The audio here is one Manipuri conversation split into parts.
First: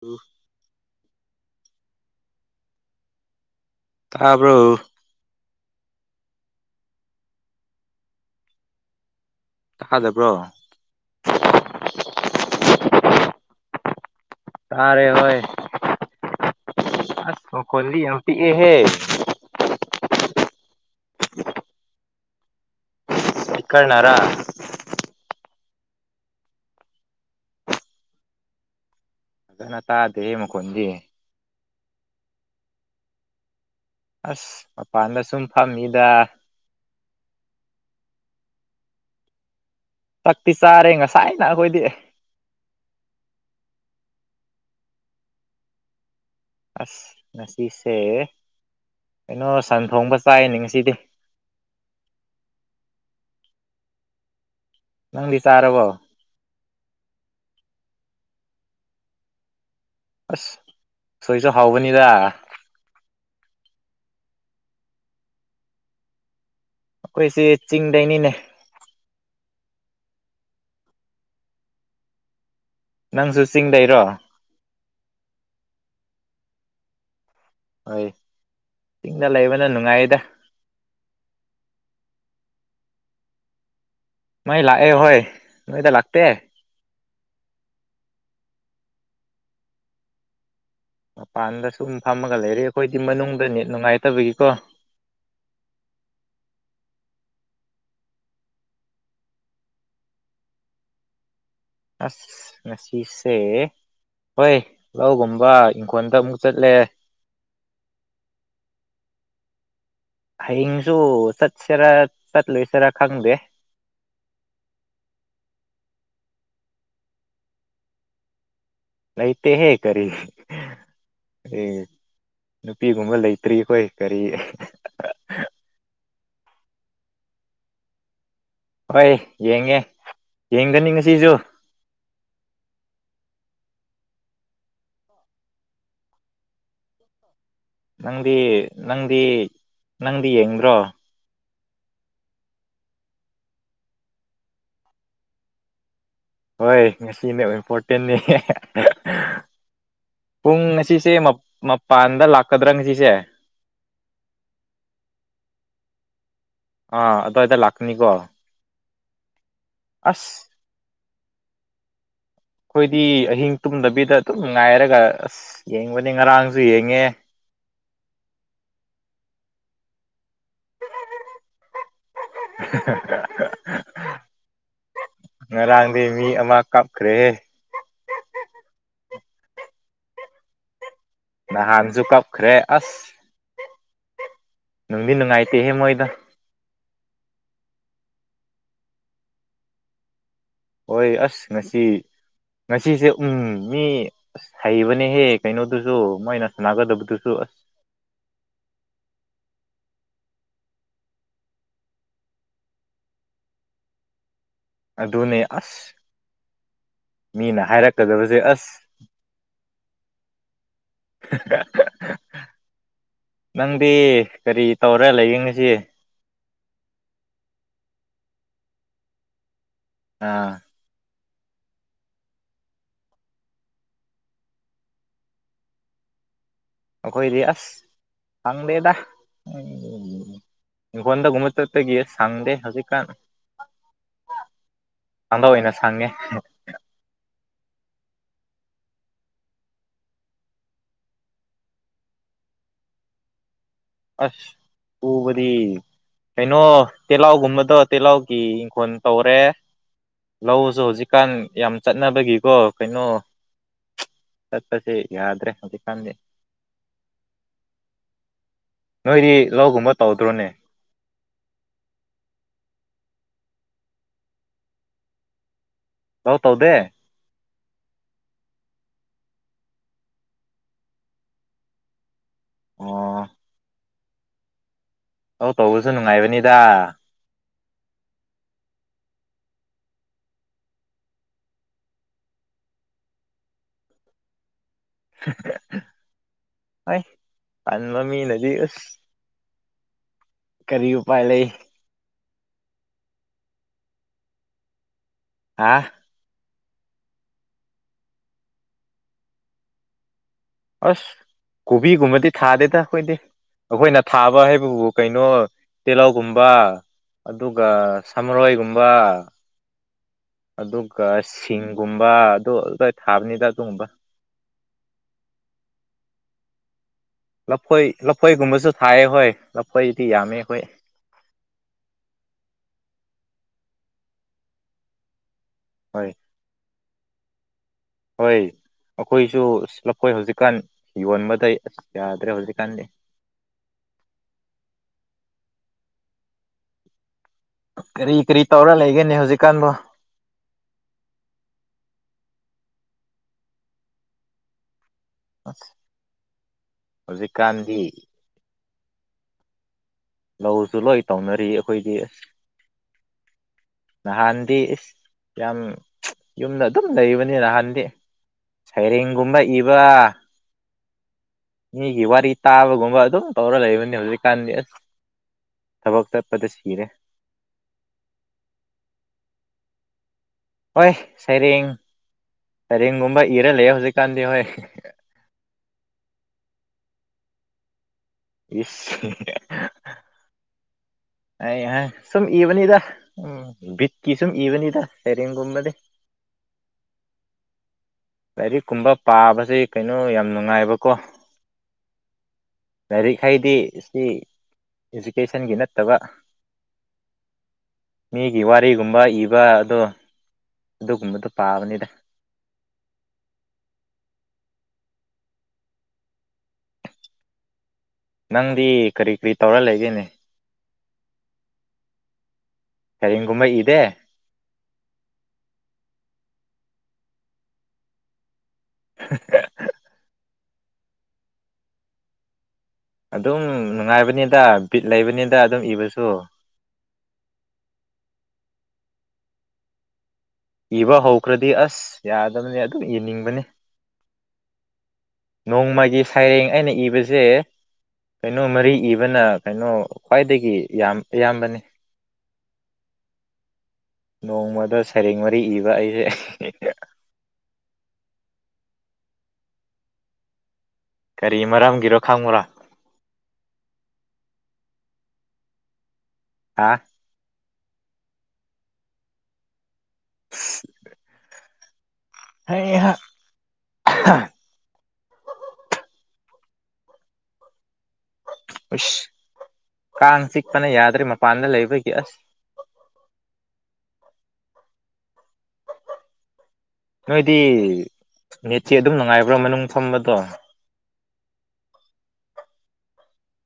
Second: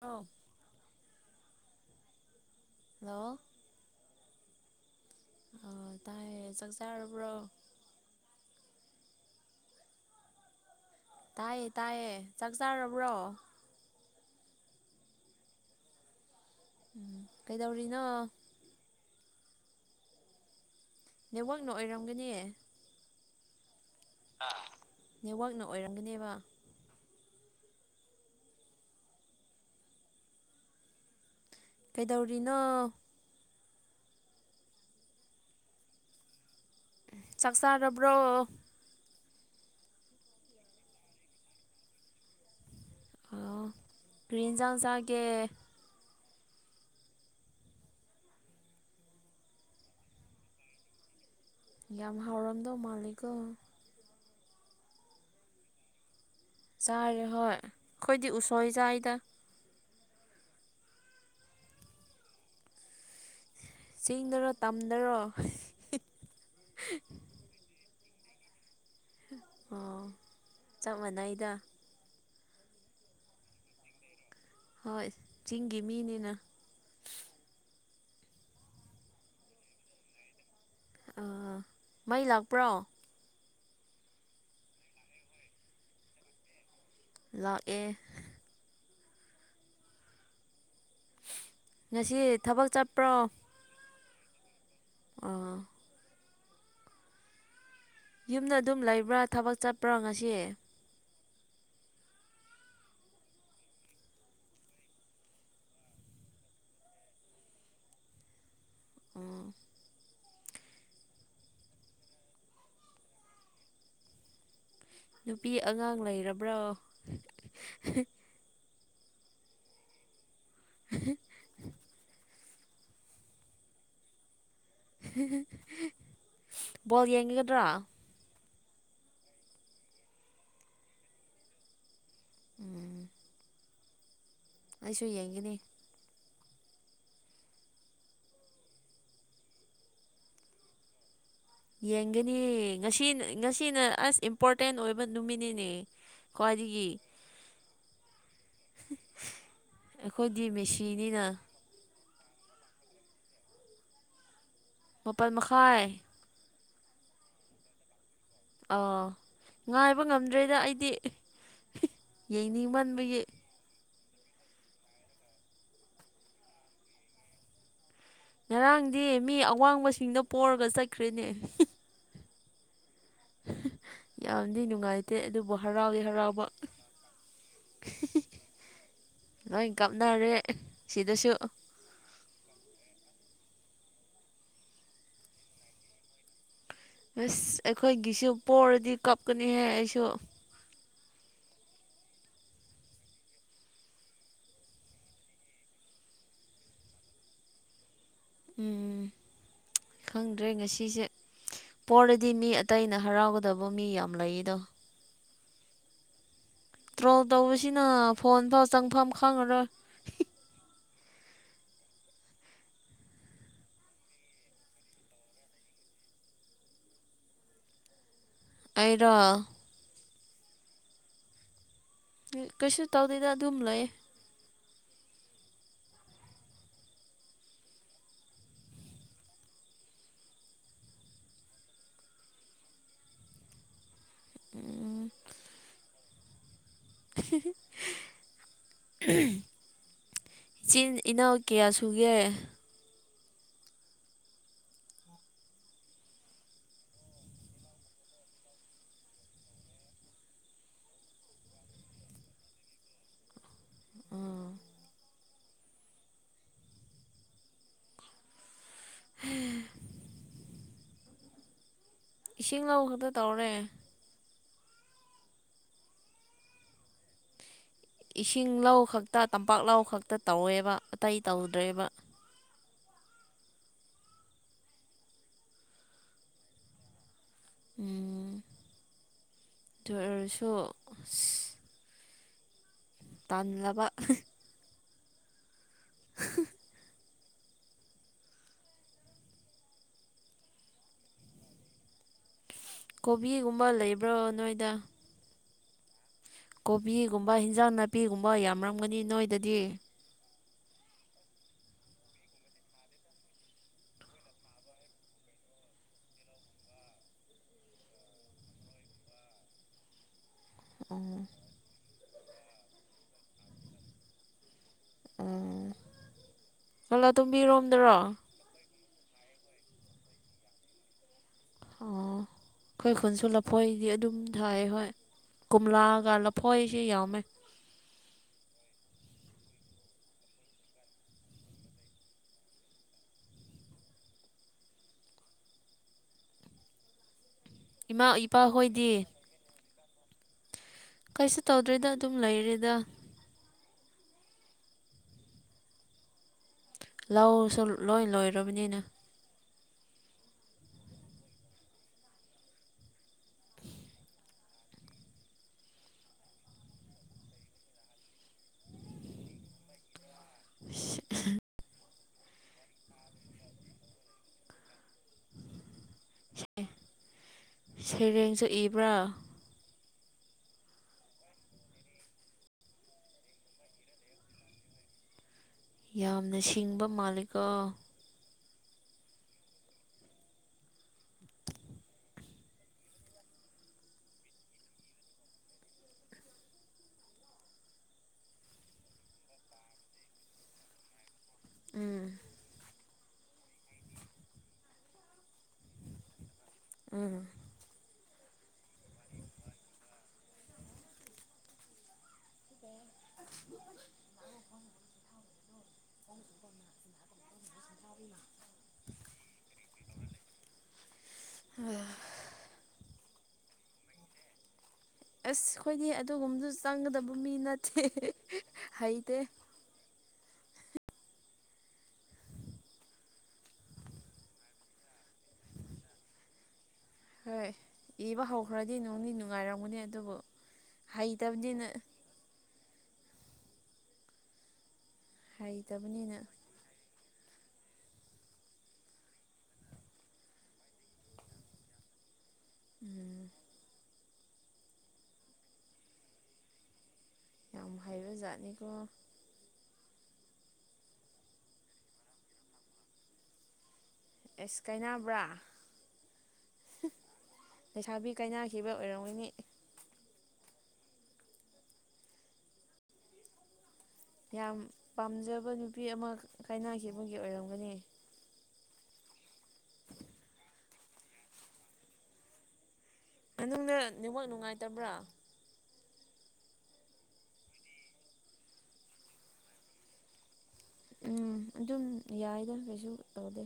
ꯑꯐ ꯎ [unintelligible] ꯍꯜꯂꯣ ꯇꯕ꯭ꯔꯣ ꯑꯣ ꯇꯥꯏꯍꯦ ꯆꯥꯛ ꯆꯔꯕ꯭ꯔꯣ ꯇꯥꯥꯗꯕ꯭ꯔꯣ ꯇꯥꯏꯌꯦ ꯇꯥꯏꯌꯦ ꯆꯥꯛ ꯆꯥꯔꯕ꯭ꯔꯣ ꯇꯥꯔꯦ ꯍꯣꯏ ꯑꯁ ꯑꯈꯣꯜꯗꯤ ꯀꯩꯗꯧꯔꯤꯅꯣ ꯌꯥꯝ ꯄꯤꯛꯑꯦꯍꯦ ꯅꯦꯠꯋꯥꯛꯅ ꯑꯣꯏꯔꯝꯒꯅꯤ ꯏꯁꯄꯤꯀꯔꯅꯔꯥ ꯍꯥ ꯅꯦꯠꯋꯥꯛꯅ ꯑꯣꯏꯔꯝꯒꯅꯤꯕ ꯐꯖꯅ ꯇꯗꯦ ꯍꯦ ꯃꯈꯣꯟꯗꯤ ꯀꯩꯗꯧꯔꯤꯅꯣ ꯑꯁ ꯃꯄꯥꯟꯗ ꯁꯨꯝ ꯐꯝꯃꯤꯗ ꯆꯥꯛ ꯆꯥꯥꯔꯕ꯭ꯔꯣ ꯆꯥꯛꯇꯤ ꯆꯥꯔꯦ ꯉꯁꯥꯏꯅ ꯑꯩꯈꯣꯏꯗꯤ ꯑꯣ ꯀꯔꯤ ꯑꯟꯖꯥꯡ ꯆꯥꯒꯦ ꯑꯁ ꯉꯁꯤꯁꯦ ꯀꯩꯅꯣ ꯁꯟ ꯊꯣꯡꯕ ꯆꯥꯏꯅꯦ ꯉꯁꯤꯗꯤ ꯌꯥꯝ ꯍꯥꯎꯔꯝꯗꯧ ꯃꯥꯜꯂꯤꯀꯣ ꯅꯪꯗꯤ ꯆꯥꯔꯕꯣ ꯆꯥꯔꯦ ꯍꯣꯏ ꯑꯩꯈꯣꯏꯗꯤ ꯎꯁꯣꯏ ꯆꯥꯏꯗ ꯑꯁ ꯎꯁꯣꯏꯁꯨ ꯍꯥꯎꯕꯅꯤꯗ ꯆꯤꯡꯗꯔꯣ ꯇꯝꯗꯔꯣ ꯑꯩꯈꯣꯏꯁꯦ ꯆꯤꯡꯗꯩꯅꯤꯅꯦ ꯑꯣ ꯆꯞ ꯃꯅꯩꯏꯗ ꯅꯪꯁꯨ ꯆꯤꯡꯗꯩ ꯔꯣ ꯍꯣꯏ ꯆꯤꯡꯒꯤ ꯃꯤꯅꯤꯅ ꯍꯣꯏ ꯆꯤꯡꯗ ꯂꯩꯕꯅ ꯅꯨꯡꯉꯥꯏꯗ ꯑꯥ ꯃꯩ ꯂꯥꯛꯄ꯭ꯔꯣ ꯃꯥꯏ ꯂꯥꯛꯑꯦ ꯍꯣꯏ ꯅꯣꯏꯗ ꯂꯥꯛꯇꯦ ꯂꯥꯛ ꯑꯦ ꯃꯄꯥꯟꯗ ꯁꯨꯝ ꯉꯁꯤ ꯐꯝꯃꯒ ꯂꯩꯔꯦ ꯊꯕꯛ ꯑꯩꯈꯣꯏꯗꯤ ꯃꯅꯨꯡꯗ ꯅꯦꯠ ꯅꯨꯡꯉꯥꯏꯇꯕꯒꯤꯀꯣ ꯑꯣ ꯌꯨꯝꯗ ꯑꯗꯨꯝ ꯂꯩꯕ꯭ꯔꯥ ꯊꯕꯛ ꯆꯠꯄ꯭ꯔꯥ ꯉꯁꯤ ꯑꯁ ꯉꯁꯤꯁꯦ ꯍꯣꯏ ꯂꯧꯒꯨꯝꯕ ꯏꯪꯈꯣꯜꯗ ꯑꯃꯨꯛ ꯆꯠꯂꯦ ꯑꯣ ꯍꯌꯦꯡꯁꯨ ꯆꯠꯁꯤꯔꯥ ꯆꯠꯂꯣꯏꯁꯤꯔꯥ ꯈꯪꯗꯦ ꯅꯨꯄꯤ ꯑꯉꯥꯡ ꯂꯩꯔꯕ꯭ꯔꯣ ꯂꯩꯇ ꯍꯦ ꯀꯔꯤ ꯅꯨꯄꯤꯒꯨꯝꯕ ꯂꯩꯇ꯭ꯔꯤ ꯑꯩꯈꯣꯏ ꯀꯔꯤ ꯕꯣꯜ ꯌꯦꯡꯉꯒꯗ꯭ꯔꯥ ꯍꯣꯏ ꯌꯦꯡꯉꯦ ꯌꯦꯡꯒꯅꯤ ꯉꯁꯤꯁꯨ ꯎꯝ ꯑꯩꯁꯨ ꯌꯦꯡꯒꯅꯤ ꯅꯪꯗꯤ ꯅꯪꯗꯤ ꯅꯪꯗꯤ ꯌꯦꯡꯗ꯭ꯔꯣ ꯌꯦꯡꯒꯅꯤ ꯉꯁꯤ ꯉꯁꯤꯅ ꯑꯁ ꯏꯝꯄꯣꯔꯇꯦꯟ ꯑꯣꯏꯕ ꯅꯨꯃꯤꯠꯅꯤꯅꯦ ꯍꯣꯏ ꯈ꯭ꯋꯥꯏꯗꯒꯤ ꯉꯁꯤꯅꯦ ꯏꯝꯄꯣꯔꯇꯦꯟꯅꯤ ꯑꯩꯈꯣꯏꯗꯤ ꯄꯨꯡ ꯑꯁꯤꯁꯦ ꯃꯦꯁꯤꯅꯤꯅ ꯃꯄ ꯄꯥꯟꯗ ꯂꯥꯛꯀꯗ꯭ꯔꯥ ꯉꯁꯤꯁꯦ ꯃꯄꯥꯜ ꯃꯈꯥꯏ ꯑꯥ ꯑꯗꯨꯋꯥꯏꯗ ꯂꯥꯛꯀꯅꯤꯀꯣ ꯑꯣ ꯉꯥꯏꯕ ꯑꯁ ꯉꯝꯗ꯭ꯔꯦꯗ ꯑꯩꯗꯤ ꯑꯩꯈꯣꯏꯗꯤ ꯌꯦꯡꯅꯤꯡꯃꯟꯕꯒꯤ ꯑꯍꯤꯡ ꯇꯨꯝꯗꯕꯤꯗ ꯁꯤꯗ ꯑꯗꯨꯝ ꯉꯥꯏꯔꯒ ꯑꯁ ꯌꯦꯡꯕꯅꯦ ꯉꯔꯥꯡꯁꯨ ꯌꯦꯡꯉꯦ ꯉꯔꯥꯡꯗꯤ ꯃꯤ ꯑꯋꯥꯡꯕꯁꯤꯡꯗꯣ ꯄꯣꯔꯒ ꯆꯠꯈ꯭ꯔꯦꯅꯦ [unintelligible] [unintelligible] ꯌꯥꯝꯗꯤ ꯅꯨꯡꯉꯥꯏꯇꯦ ꯑꯗꯨꯕꯨ ꯉꯔꯥꯡꯗꯤ ꯍꯔꯥꯎꯗꯤ ꯃꯤ ꯍꯔꯥꯎꯕ ꯑꯃ ꯀꯞꯈ꯭ꯔꯦꯍꯦ ꯂꯣꯏ ꯀꯞꯅꯔꯦ ꯅꯍꯥꯟꯖꯨ ꯀꯞꯈ꯭ꯔꯦ ꯑꯁ ꯅꯨꯡꯗꯤ ꯅꯨꯡꯉꯥꯏꯇꯦꯍꯦ ꯃꯣꯏꯗꯣ ꯑꯥꯁ ꯑꯩꯈꯣꯏꯒꯤꯁꯨ ꯄꯣꯔꯗꯤ ꯀꯞꯀꯅꯤꯍꯦ ꯑꯩꯁꯨ ꯍꯣꯏ ꯑꯥꯁ ꯉꯁꯤ ꯉꯁꯤꯁꯦ ꯎꯪꯎꯪ ꯃꯤ ꯑꯥꯁ ꯍꯩꯕꯅꯦꯍꯦ ꯀꯩꯅꯣꯗꯨꯖꯨ ꯃꯣꯏꯅ ꯁꯥꯟꯅꯒꯗꯕꯗꯨꯁꯨ ꯑꯥꯁ ꯎꯪꯎꯪ ꯈꯪꯗ꯭ꯔꯦ ꯉꯁꯤꯖꯦ ꯄꯣꯔꯗꯤ ꯃꯤ ꯑꯇꯩꯅ ꯍꯔꯥꯎꯒꯗꯕ ꯃꯤ ꯌꯥꯝ ꯂꯩꯗꯣ ꯑꯗꯨꯅꯦ ꯑꯥꯁ ꯇ꯭ꯔꯣꯜ ꯇꯧꯕꯁꯤꯅꯥ ꯐꯣꯟ ꯐꯥꯎ ꯑꯁ ꯆꯪꯐꯝ ꯈꯪꯉꯔꯣꯏ UNINTELLIGIBLE ꯅꯪꯗꯤ ꯀꯔꯤ ꯇꯧꯔ ꯂꯩꯌꯦꯉꯁꯤ ꯑꯩꯔꯣ ꯑꯪꯑꯥ ꯀꯩꯁꯨ ꯇꯧꯗꯦꯗ ꯑꯗꯨꯝ ꯂꯩꯌꯦ ꯑꯩꯈꯣꯏꯗꯤ ꯑꯥꯁ ꯁꯪꯗꯦꯗꯥ ꯏꯪꯈꯣꯟꯗ ꯒꯨꯝꯕ ꯆꯠꯄꯒꯤꯑꯦ ꯁꯪꯗꯦ ꯍꯧꯖꯤꯛꯀꯥꯟ ꯎꯝ ꯥꯗꯥ ꯑꯣꯏꯅ ꯁꯪꯉꯦ UNINTELLIGIBLE ꯏꯆꯤꯟ-ꯏꯅꯥꯎ ꯀꯌꯥ ꯁꯨꯒꯦ ꯑꯥꯁ ꯎ ꯎꯕꯗꯤ ꯀꯩꯅꯣ ꯇꯤꯜꯍꯧꯎꯒꯨꯝꯕꯗꯣ ꯇꯤꯜꯍꯧꯒꯤ ꯏꯪꯈꯣꯜ ꯇꯧꯔꯦ ꯂꯧꯖꯨ ꯍꯧꯖꯤꯛꯀꯥꯟ ꯌꯥꯝ ꯆꯠꯅꯕꯒꯤꯀꯣ ꯀꯩꯅꯣ ꯎꯝ ꯆꯠꯄꯖꯤ ꯌꯥꯗ꯭ꯔꯦ ꯍꯧꯖꯤꯛꯀꯥꯟꯗꯤ ꯅꯣꯏꯗꯤ ꯂꯧꯒꯨꯝꯕꯇꯧꯗ꯭ꯔꯣꯅꯦ ꯏꯁꯤꯡ ꯂꯧꯗꯨꯗ ꯇꯧꯔꯂꯩꯌꯦ ꯂꯧ ꯇꯧꯗꯦ ꯏꯁꯤꯡ ꯂꯧꯈꯛꯇ ꯇꯝꯄꯥꯛ ꯂꯧ ꯈꯛꯇ ꯇꯧꯋꯦꯕ ꯑꯇꯩ ꯇꯧꯗ꯭ꯔꯦꯕ ꯑꯣꯑꯥ ꯑꯧ ꯇꯧꯕꯖꯨ ꯅꯨꯡꯉꯥꯏꯕꯅꯤꯗꯥꯑꯥ ꯗꯨꯑꯣꯢꯔꯁꯨ ꯇꯥꯟꯂꯕ INAUDIBLE INAUDIBLE ꯍꯟꯕꯃꯤꯅꯗꯤ ꯎꯁ ꯀꯔꯤ ꯎꯄꯥꯏ ꯂꯩ ꯀꯣꯕꯤꯒꯨꯝꯕ ꯂꯩꯕ꯭ꯔꯣ ꯅꯣꯏꯗ ꯍꯥꯑꯥ ꯀꯣꯕꯤꯒꯨꯝꯕ ꯍꯤꯟꯖꯥꯡ-ꯅꯥꯄꯤꯒꯨꯝꯕ ꯌꯥꯝꯔꯝꯒꯅꯤ ꯅꯣꯏꯗꯗꯤ ꯑꯥꯁ ꯀꯣꯕꯤꯒꯨꯝꯕꯗꯤ ꯊꯥꯗꯦꯗꯑꯩꯈꯣꯏꯗꯤ ꯑꯩꯈꯣꯏꯅ ꯊꯥꯕ ꯍꯥꯏꯕꯕꯨ ꯀꯩꯅꯣ ꯇꯤꯜꯍꯧꯒꯨꯝꯕꯥ ꯑꯗꯨꯒ ꯥ ꯁꯥꯃꯔꯣꯏꯒꯨꯝꯕ INAUDIBLE ꯑꯥꯗꯨꯒ ꯁꯤꯡꯒꯨꯝꯕ ꯑꯗꯨ ꯑꯗꯨꯈꯛꯇ ꯊꯥꯕꯅꯤꯗ ꯑꯗꯨꯒꯨꯝꯕ ꯎꯝ ꯂꯐꯣꯏ ꯂꯥꯇꯣꯝꯕꯤꯔꯣꯝꯗꯔꯣ ꯂꯐꯣꯏꯒꯨꯝꯕꯁꯨ ꯊꯥꯏꯌꯦ ꯍꯣꯢ ꯂꯐꯣꯏꯗꯤ ꯌꯥꯝꯃꯦ ꯑꯩꯈꯣꯏ ꯑꯣꯑꯣ ꯑꯩꯈꯣꯏ ꯈꯨꯟꯁꯨ ꯂꯐꯣꯏꯗꯤ ꯑꯗꯨꯝ ꯊꯥꯏꯌꯦ ꯍꯣꯏ ꯍꯣꯏ ꯀꯣꯝꯂꯥꯒ ꯂꯐꯣꯏꯖꯦ ꯌꯥꯎꯃꯦ ꯍꯣꯏ ꯑꯩꯈꯣꯏꯁꯨ ꯂꯐꯣꯏ ꯍꯧꯖꯤꯛꯀꯥꯟ ꯌꯣꯟꯕꯗ ꯑꯁ ꯌꯥꯗ꯭ꯔꯦ ꯍꯧꯖꯤꯛꯀꯥꯟꯗꯤ [inaudible] ꯏꯃꯥ ꯀꯔꯤ ꯀꯔꯤ ꯇꯧꯔ ꯏꯄꯥꯍꯣꯏꯗꯤ ꯂꯩꯒꯅꯦ ꯍꯧꯖꯤꯛꯀꯥꯟꯕꯨ ꯀꯩꯁꯨ ꯇꯧꯗ꯭ꯔꯔꯤꯗ ꯑꯗꯨꯝ ꯂꯩꯔꯦꯗ ꯑꯁ ꯂꯧꯁꯨ ꯍꯧꯖꯤꯛꯀꯥꯟꯗꯤ ꯂꯣꯏ ꯂꯣꯏꯔꯕꯅꯤꯅ ꯂꯧꯁꯨ ꯂꯣꯏ ꯇꯧꯅꯔꯤ ꯑꯩꯈꯣꯏꯗꯤ ꯑꯁ ꯅꯍꯥꯟꯗꯤ ꯏꯁ ꯌꯥꯝ ꯌꯨꯝꯗ ꯑꯗꯨꯝ ꯂꯩꯕꯅꯤ ꯅꯍꯥꯟꯗꯤ ꯁꯩꯔꯦꯡꯒꯨꯝꯕ ꯏꯕ [unintelligible] ꯃꯤꯒꯤ ꯋꯥꯔꯤ ꯇꯥꯕꯒꯨꯝꯕ ꯑꯗꯨꯝ ꯇꯧꯔ ꯂꯩꯕꯅꯤ ꯍꯧꯖꯤꯛꯀꯥꯟꯗꯤ ꯑꯁ ꯊꯕꯛ ꯆꯠꯄꯗ ꯁꯤꯔꯦ ꯁꯩꯔꯦꯡꯁꯨ ꯏꯕ꯭ꯔꯥ ꯍꯣꯏ ꯁꯩꯔꯦꯡ ꯁꯩꯔꯦꯡꯒꯨꯝꯕ ꯏꯔ ꯂꯩ ꯌꯦ ꯍꯧꯖꯤꯛꯀꯥꯟꯗꯤ ꯍꯣꯏ ꯌꯥꯝꯅ ꯁꯤꯡꯕ ꯃꯥꯂꯤꯀꯣ ꯏꯁ ꯍꯤꯍꯤꯍꯤ [inaudible] ꯑꯩ ꯑꯥ ꯁꯨꯝ ꯏꯕꯅꯤꯗ ꯎꯝ ꯕꯤꯠꯀꯤ ꯁꯨꯝ ꯏꯕꯅꯤꯗ ꯁꯩꯔꯦꯡꯒꯨꯝꯕꯗꯤ [inaudible] ꯂꯥꯏꯔꯤꯛ ꯀꯨꯝꯕ ꯄꯥꯕꯁꯦ ꯀꯩꯅꯣ ꯌꯥꯝ ꯅꯨꯡꯉꯥꯏꯕꯀꯣ ꯎꯝ ꯂꯥꯏꯔꯤꯛ ꯍꯩꯗꯤ ꯁꯤ ꯏꯖꯨꯀꯦꯁꯟꯒꯤ ꯅꯠꯇꯕ ꯎꯝ ꯃꯤꯒꯤ ꯋꯥꯔꯤꯒꯨꯝꯕ ꯏꯕ ꯑꯗꯣ ꯑꯗꯨꯒꯨꯝꯕꯗꯨ ꯄꯥꯕꯅꯤꯗ [inaudible] ꯅꯪꯗꯤ ꯀꯔꯤ ꯀꯔꯤ ꯇꯧꯔ ꯂꯩꯒꯦꯅꯦ [unintelligible] ꯁꯩꯔꯦꯡꯒꯨꯝꯕ ꯏꯗꯦ ꯑꯁ ꯑꯩꯈꯣꯏꯗꯤ ꯑꯗꯨꯒꯨꯝꯕꯗꯨ ꯆꯪꯒꯗꯕ ꯃꯤ ꯅꯠꯇꯦ ꯍꯩꯇꯦ ꯑꯗꯨꯝ ꯅꯨꯡꯉꯥꯏꯕꯅꯤꯗ ꯕꯤꯠ ꯂꯩꯕꯅꯤꯗ ꯑꯗꯨꯝ ꯏꯕꯁꯨ ꯍꯣꯏ ꯏꯕ ꯍꯧꯈ꯭ꯔꯗꯤ ꯅꯨꯡꯗꯤ ꯅꯨꯡꯉꯥꯏꯔꯝꯒꯅꯤ ꯑꯗꯨꯕꯨ ꯏꯕ ꯍꯧꯈ꯭ꯔꯗꯤ ꯍꯩꯇꯕꯅꯤꯅ ꯑꯁ ꯌꯥꯗꯝꯅꯦ ꯑꯗꯨꯝ ꯏꯅꯤꯡꯕꯅꯦ ꯅꯣꯡꯃꯒꯤ ꯍꯩꯇꯕꯅꯤꯅ ꯁꯩꯔꯦꯡ ꯑꯩꯅ ꯏꯕꯁꯦ ꯀꯩꯅꯣ ꯃꯔꯤ ꯏꯕꯅ ꯀꯩꯅꯣ ꯈ꯭ꯋꯥꯏꯗꯒꯤ ꯌꯥꯝ ꯑꯌꯥꯝꯕꯅꯦ ꯎꯝ ꯅꯣꯡꯃꯗ ꯁꯩꯔꯦꯡ ꯃꯔꯤ ꯏꯕ ꯑꯩꯁꯦ ꯌꯥꯝ ꯍꯩꯕ ꯖꯥꯠꯅꯤꯀꯣ ꯀꯔꯤ ꯃꯔꯝꯒꯤꯔꯣ ꯈꯪꯕꯔꯥ ꯑꯦꯁ ꯀꯩꯅꯕ꯭ꯔꯥ ꯍꯥꯥ ꯂꯩꯁꯥꯕꯤ ꯀꯥꯏꯅꯥꯈꯤꯕ ꯑꯣꯏꯔꯝꯒꯅꯤ ꯍꯩꯍꯥ ꯌꯥꯝ ꯄꯥꯝꯖꯕ ꯅꯨꯄꯤ ꯑꯃ ꯀꯥꯏꯅꯈꯤꯕꯒꯤ ꯑꯣꯏꯔꯝꯒꯅꯤ ꯎꯁ ꯀꯥꯡ ꯆꯤꯛꯄꯅ ꯌꯥꯗ꯭ꯔꯦ ꯃꯄꯥꯟꯗ ꯂꯩꯕꯒꯤ ꯑꯁ ꯃꯅꯨꯡꯗ ꯅꯦꯠꯋꯥꯛ ꯅꯨꯡꯉꯥꯏꯇꯕ꯭ꯔꯥ ꯅꯣꯏꯗꯤ ꯃꯦꯠꯁꯦ ꯑꯗꯨꯝ ꯅꯨꯡꯉꯥꯏꯕ꯭ꯔꯥ ꯃꯅꯨꯡ ꯐꯝꯕꯗꯣ ꯎꯝ ꯑꯗꯨꯝ ꯌꯥꯏꯗ ꯀꯩꯁꯨ ꯇꯧꯗꯦ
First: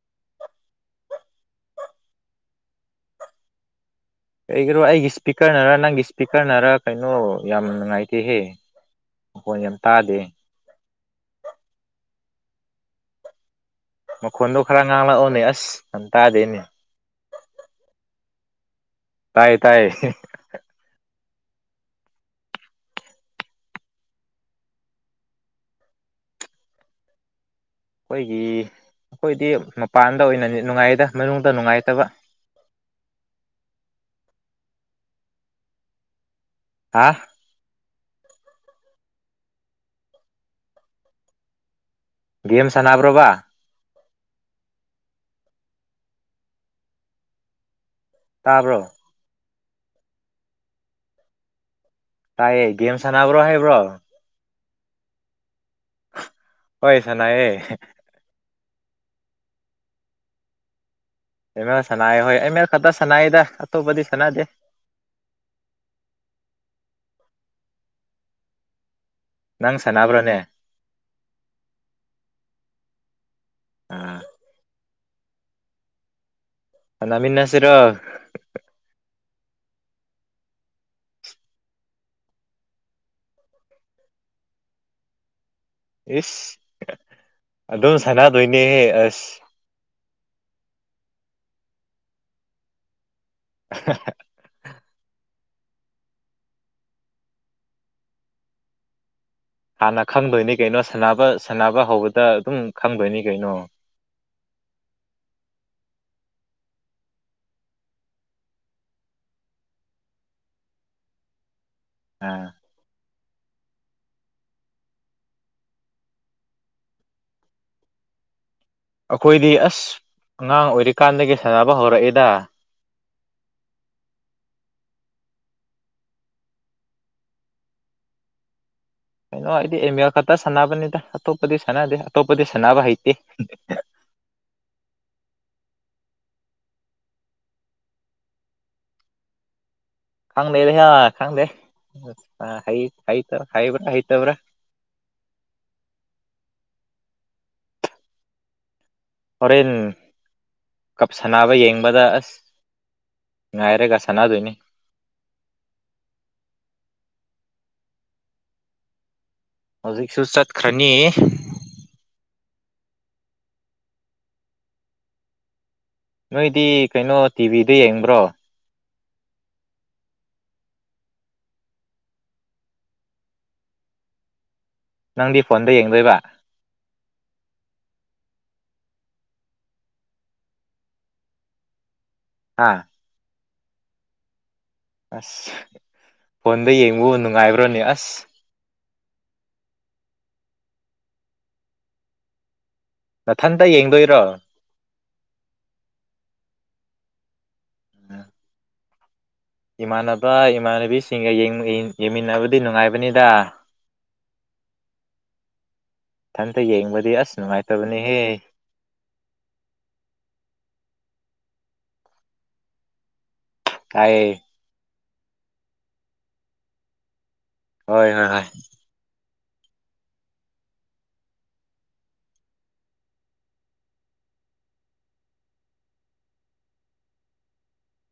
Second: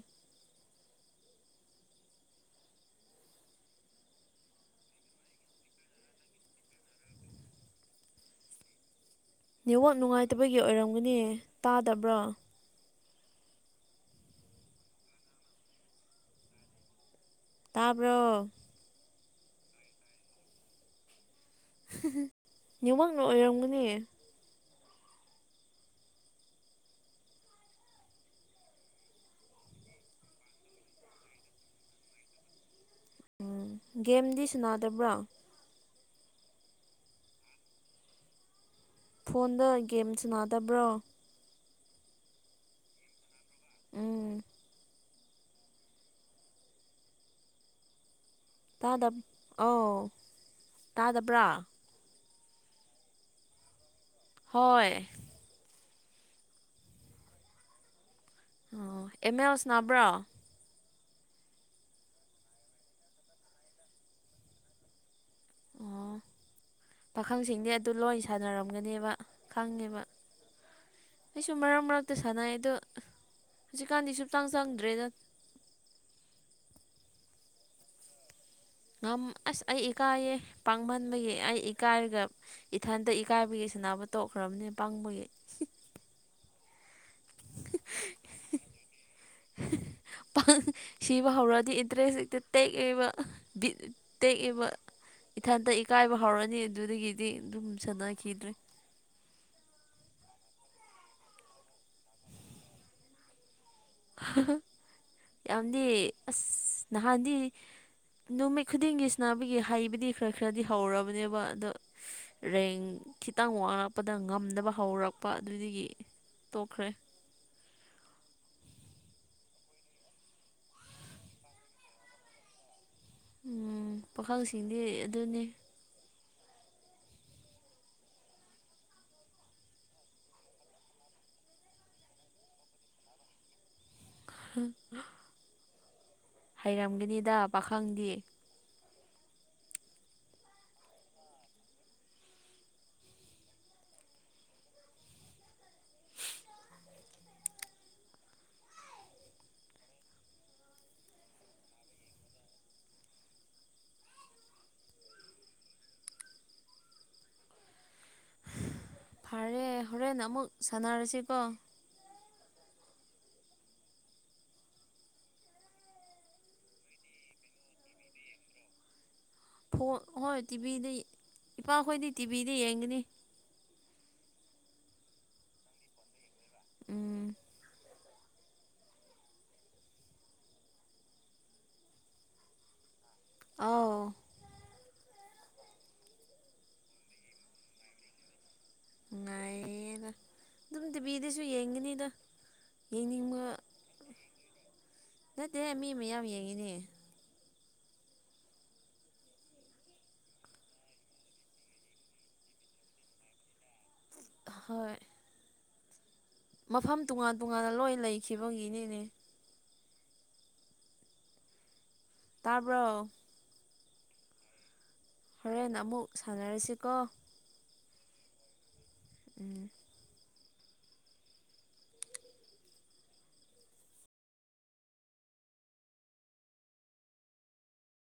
ꯀꯩꯒꯤꯔꯣ ꯑꯩꯒꯤ ꯁ꯭ꯄꯤꯀꯔꯅꯔ ꯅꯪꯒꯤ ꯁ꯭ꯄꯤꯀꯔꯅꯔ ꯀꯩꯅꯣ ꯌꯥꯝ ꯅꯨꯡꯉꯥꯏꯇꯦꯍꯦ ꯃꯈꯣꯟ ꯌꯥꯝ ꯅꯦꯋꯥꯛ ꯇꯥꯗꯦ ꯅꯨꯡꯉꯥꯏꯇꯕꯒꯤ ꯑꯣꯏꯔꯝꯒꯅꯤ ꯇꯥꯗꯕ꯭ꯔꯣ ꯃꯈꯣꯟꯗꯣ ꯈꯔ ꯉꯥꯡꯂꯛꯑꯣꯅꯦ ꯑꯁ ꯌꯥꯝ ꯇꯥꯥꯗꯦꯅꯦ ꯇꯥꯕ꯭ꯔꯣ ꯇꯥꯏꯌꯦ ꯇꯥꯏꯌꯦ ꯅꯦꯠꯋꯥꯛꯅ ꯑꯣꯏꯔꯝꯒꯅꯤ ꯑꯈꯣꯏꯒꯤ ꯑꯈꯣꯏꯗꯤ ꯃꯄꯥꯟꯗ ꯑꯣꯏꯅ ꯅꯦꯠ ꯅꯨꯡꯉꯥꯏꯌꯦꯗ ꯃꯅꯨꯡꯗ ꯅꯨꯡꯉꯥꯏꯇꯕ [inaudible] ꯎꯝ ꯒꯦꯝꯗꯤ ꯁꯅꯥꯗꯕ꯭ꯔꯥ ꯍꯥ ꯐꯣꯟꯗ ꯒꯦꯝ ꯁꯅꯥꯗꯕ꯭ꯔꯣ ꯒꯦꯝ ꯁꯥꯟꯅꯕ꯭ꯔꯣꯕꯥ ꯎꯝ ꯇꯥꯕ꯭ꯔꯣ ꯇꯥꯗꯞ ꯑꯥꯎ ꯇꯥꯗꯕ꯭ꯔꯥ ꯇꯥꯏꯌꯦ ꯒꯦꯝ ꯁꯥꯟꯅꯕ꯭ꯔꯣ ꯍꯥꯏꯕ꯭ꯔꯣ ꯍꯣꯏ ꯍꯣꯏ ꯁꯥꯅꯥꯌꯦ ꯑꯣ ꯑꯦꯃꯦꯜ ꯁ꯭ꯅꯥꯕ꯭ꯔꯥ ꯑꯦꯃꯦꯜ ꯁꯅꯥꯌꯦ ꯍꯣꯏ ꯑꯦꯃꯦꯜ ꯈꯇ ꯁꯥꯅꯥꯌꯦꯗ ꯑꯇꯣꯞꯄꯗꯤ ꯁꯥꯟꯅꯗꯦ ꯑꯣ ꯄꯥꯈꯪꯁꯤꯡꯗꯤ ꯑꯗꯨ ꯂꯣꯏ ꯁꯥꯟꯅꯔꯝꯒꯅꯤꯕ ꯅꯪ ꯁꯥꯟꯅꯕ꯭ꯔꯥꯅꯦ ꯑꯩꯁꯨ ꯃꯔꯛ ꯃꯔꯛꯇ ꯁꯥꯟꯅꯩ ꯑꯗꯣ ꯍꯨꯖꯤꯛꯀꯥꯟꯗꯤ ꯑꯥ ꯁꯨꯞꯆꯪ ꯆꯪꯗ꯭ꯔꯦꯗ ꯁꯥꯟꯅꯃꯤꯟꯅꯁꯤꯔꯣ ꯉꯝ ꯑꯁ ꯑꯩ ꯏꯀꯥꯏꯌꯦ ꯄꯥꯡꯃꯟꯕꯒꯤ ꯑꯩ ꯏꯀꯥꯏꯔꯒ ꯏꯊꯟꯇ ꯏꯀꯥꯏꯕꯒꯤ ꯁꯅꯥ ꯕ ꯇꯣꯛꯈ꯭ꯔꯝꯅꯦ ꯄꯪꯕꯒꯤ ꯏꯁ ꯑꯗꯨꯝ ꯁꯥꯟꯅꯗꯣꯏꯅꯦꯍꯦ ꯑꯁ ꯄꯥꯡ ꯁꯤꯕ ꯍꯧꯔꯛꯑꯗꯤ ꯏꯟꯇ꯭ꯔꯦꯁ ꯍꯦꯛꯇ ꯇꯦꯛꯑꯦꯕ ꯕꯤꯠ ꯇꯦꯛꯑꯦꯕ ꯏꯊꯟꯇ ꯏꯀꯥꯏꯕ ꯍꯧꯔꯅꯤ ꯑꯗꯨꯗꯒꯤꯗꯤ ꯑꯗꯨꯝ ꯁꯥꯟꯅꯈꯤꯗ꯭ꯔꯦ ꯍꯥꯟꯅ ꯈꯪꯗꯣꯏꯅꯤ ꯀꯩꯅꯣ ꯁꯅꯥꯕ ꯁꯥꯟꯅꯕ ꯍꯧꯕꯗ ꯑꯗꯨꯝ ꯈꯪꯗꯣꯏꯅꯤ ꯀꯩꯅꯣ [unintelligible] ꯌꯥꯝꯗꯤ ꯑꯁ ꯅꯍꯥꯟꯗꯤ ꯅꯨꯃꯤꯠ ꯈꯨꯗꯤꯡꯒꯤ ꯁ꯭ꯅꯥꯕꯒꯤ ꯍꯩꯕꯗꯤ ꯈꯔ ꯈꯔꯗꯤ ꯍꯧꯔꯕꯅꯦꯕ ꯑꯗꯣ ꯑꯥ ꯔꯦꯡ ꯈꯤꯇꯪ ꯋꯥꯡꯔꯛꯄꯗ ꯉꯝꯗꯕ ꯍꯧꯔꯛꯄ ꯑꯗꯨꯗꯒꯤ ꯇꯣꯛꯈ꯭ꯔꯦ [inaudible] ꯑꯈꯣꯏꯗꯤ ꯑꯁ ꯑꯉꯥꯡ ꯑꯣꯏꯔꯤꯀꯥꯟꯗꯒꯤ ꯁꯥꯟꯅꯕ ꯍꯧꯔꯛꯑꯦꯗ ꯎꯝ ꯄꯥꯈꯪꯁꯤꯡꯗꯤ ꯑꯗꯨꯅꯤ ꯀꯩꯅꯣ ꯑꯩꯗꯤ ꯑꯦꯝ ꯑꯦꯜ ꯈꯇ ꯁꯥꯟꯅꯕꯅꯤꯗ ꯑꯇꯣꯞꯄꯗꯤ ꯁꯥꯟꯅꯗꯦ ꯑꯇꯣꯞꯄꯗꯤ ꯁꯥꯟꯅꯕ ꯍꯩꯇꯦ ꯍ ꯍꯩꯔꯝꯒꯅꯤꯗ ꯄꯥꯈꯪꯗꯤ ꯈꯪꯗꯦ ꯂꯩꯍꯥ ꯈꯪꯗꯦ ꯍ ꯍꯩ ꯍꯩꯇ ꯍꯩꯕ꯭ꯔꯥ ꯍꯩꯇꯕ꯭ꯔꯥ [inaudible] ꯍꯣꯔꯦꯟ ꯀꯞ ꯁꯅꯕ ꯌꯦꯡꯕꯗ ꯑꯁ ꯉꯥꯏꯔꯦꯒ ꯁꯥꯟꯅꯗꯣꯏꯅꯤ [unintelligible] ꯐꯔꯦ ꯍꯣꯔꯦꯟ ꯍꯧꯖꯤꯛꯁꯨ ꯑꯃꯨꯛ ꯆꯠꯈ꯭ꯔꯅꯤ ꯁꯥꯟꯅꯔꯁꯤꯀꯣ ꯅꯣꯏꯗꯤ ꯀꯩꯅꯣ ꯇꯤꯚꯤꯗ ꯌꯦꯡꯕ꯭ꯔꯣ ꯐꯣꯟ ꯍꯣꯏ ꯇꯤꯚꯤꯗ ꯏꯄꯥꯈꯣꯏꯗꯤ ꯇꯤꯚꯤꯗ ꯌꯦꯡꯒꯅꯤ ꯅꯪꯗꯤ ꯐꯣꯟꯗ ꯌꯦꯡꯗꯣꯏꯕ ꯎꯝ ꯍꯥꯥ ꯑꯥꯎ ꯑꯁ ꯐꯣꯟꯗ ꯌꯦꯡꯕꯨ ꯅꯨꯡꯉꯥꯏꯕ꯭ꯔꯣꯅꯦ ꯑꯁ ꯅꯨꯡꯉꯥꯏꯌꯦꯗ ꯗꯨꯝ ꯇꯤꯕꯤꯗꯁꯨ ꯌꯦꯡꯒꯅꯤꯗ ꯅꯊꯟꯇ ꯌꯦꯡꯗꯣꯏꯔꯣ ꯅꯠꯇꯦꯍꯦ ꯃꯤ ꯃꯌꯥꯝ ꯌꯦꯡꯉꯤꯅꯦ ꯏꯃꯥꯟꯅꯕ ꯏꯃꯥꯟꯅꯕꯤꯁꯤꯡꯒ ꯌꯦꯡꯕ ꯌꯦꯡꯃꯤꯟꯅꯕꯗꯤ ꯅꯨꯡꯉꯥꯏꯕꯅꯤꯗ ꯍꯣꯏ ꯏꯊꯟꯇ ꯃꯐꯝ ꯌꯦꯡꯕꯗꯤ ꯇꯣꯉꯥꯟ ꯑꯁ ꯇꯣꯉꯥꯟꯅ ꯂꯣꯏ ꯅꯨꯡꯉꯥꯏꯇꯕꯅꯦꯍꯦ ꯂꯩꯈꯤꯕꯒꯤꯅꯤꯅꯦ ꯇꯥꯕ꯭ꯔꯣ ꯇꯥꯏꯌꯦ ꯍꯣꯔꯦꯟ ꯑꯃꯨꯛ ꯁꯥꯟꯅꯔꯁꯤꯀꯣ ꯍꯣꯏ ꯍꯣꯏ ꯍꯣꯏ ꯎꯝ